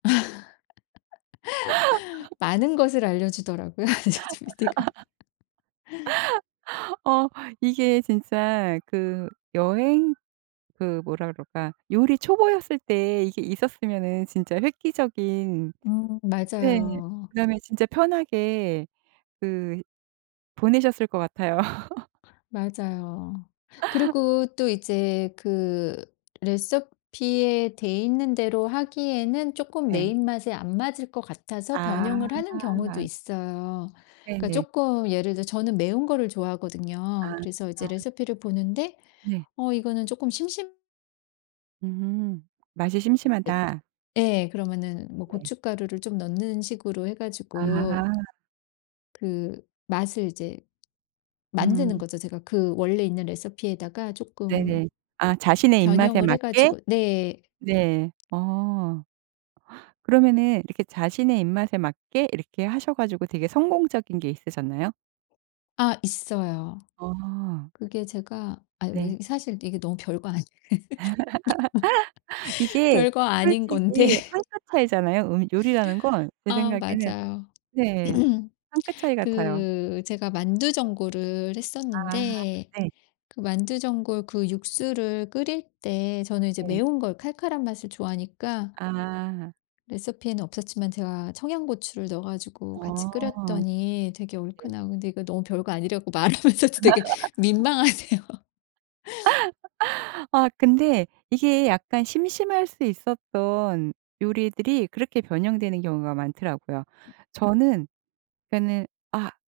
많은 것을 알려 주더라고요 이제 저 PD가. 어 이게 진짜 그 여행 그 뭐라 그럴까? 요리 초보였을 때 이게 있었으면은 진짜 획기적인 음 네. 맞아요. 그다음에 진짜 편하게 그 보내셨을 것 같아요. 맞아요. 그리고 또 이제 그 레시피에 돼 있는 대로 하기에는 쪼끔 내 네. 입맛에 안 맞을 것 같아서 아. 변형을 하는 경우도 있어요. 그러니까 네네. 쪼끔 예를 들어 저는 매운 거를 좋아하거든요. 그래서 이제 아. 레시피를 보는데 네. 어 이거는 쪼끔 심심 음 맛이 할 땐 심심하다. 예. 그러면은 뭐 네. 고춧가루를 좀 넣는 식으로 해 가지고 아. 그 맛을 이제 만드는 음. 거죠 제가 그 원래 있는 레시피에다가 쪼끔 네네. 아 자신의 입맛에 변형을 해 맞게. 가지고. 네. 네 어. 그러면은 이렇게 자신의 입맛에 맞게 이렇게 하셔 가지고 되게 성공적인 게 있으셨나요? 아 있어요. 어. 그게 제가 아이 네. 뭐지 사실 이게 너무 별거 아니에 이게 별거 아닌 건데 솔직히 한 끗 차이잖아요. 음 요리라는 건 제 아 생각에는 맞아요. 네 한 끗 차이 같아요. 그 제가 만두전골을 아 했었는데 네. 그 만두전골 그 육수를 끓일 때 저는 이제 네. 매운 걸, 칼칼한 맛을 좋아하니까 아. 레시피에는 없었지만 제가 청양고추를 넣어 가지고 같이 어. 끓였더니 되게 얼큰하고 근데 이거 너무 별거 아니라 갖고 말하면서도 되게 민망하네요. 아 근데 이게 약간 심심할 수 있었던 요리들이 그렇게 변형되는 경우가 많더라고요. 저는 그러니까는 아.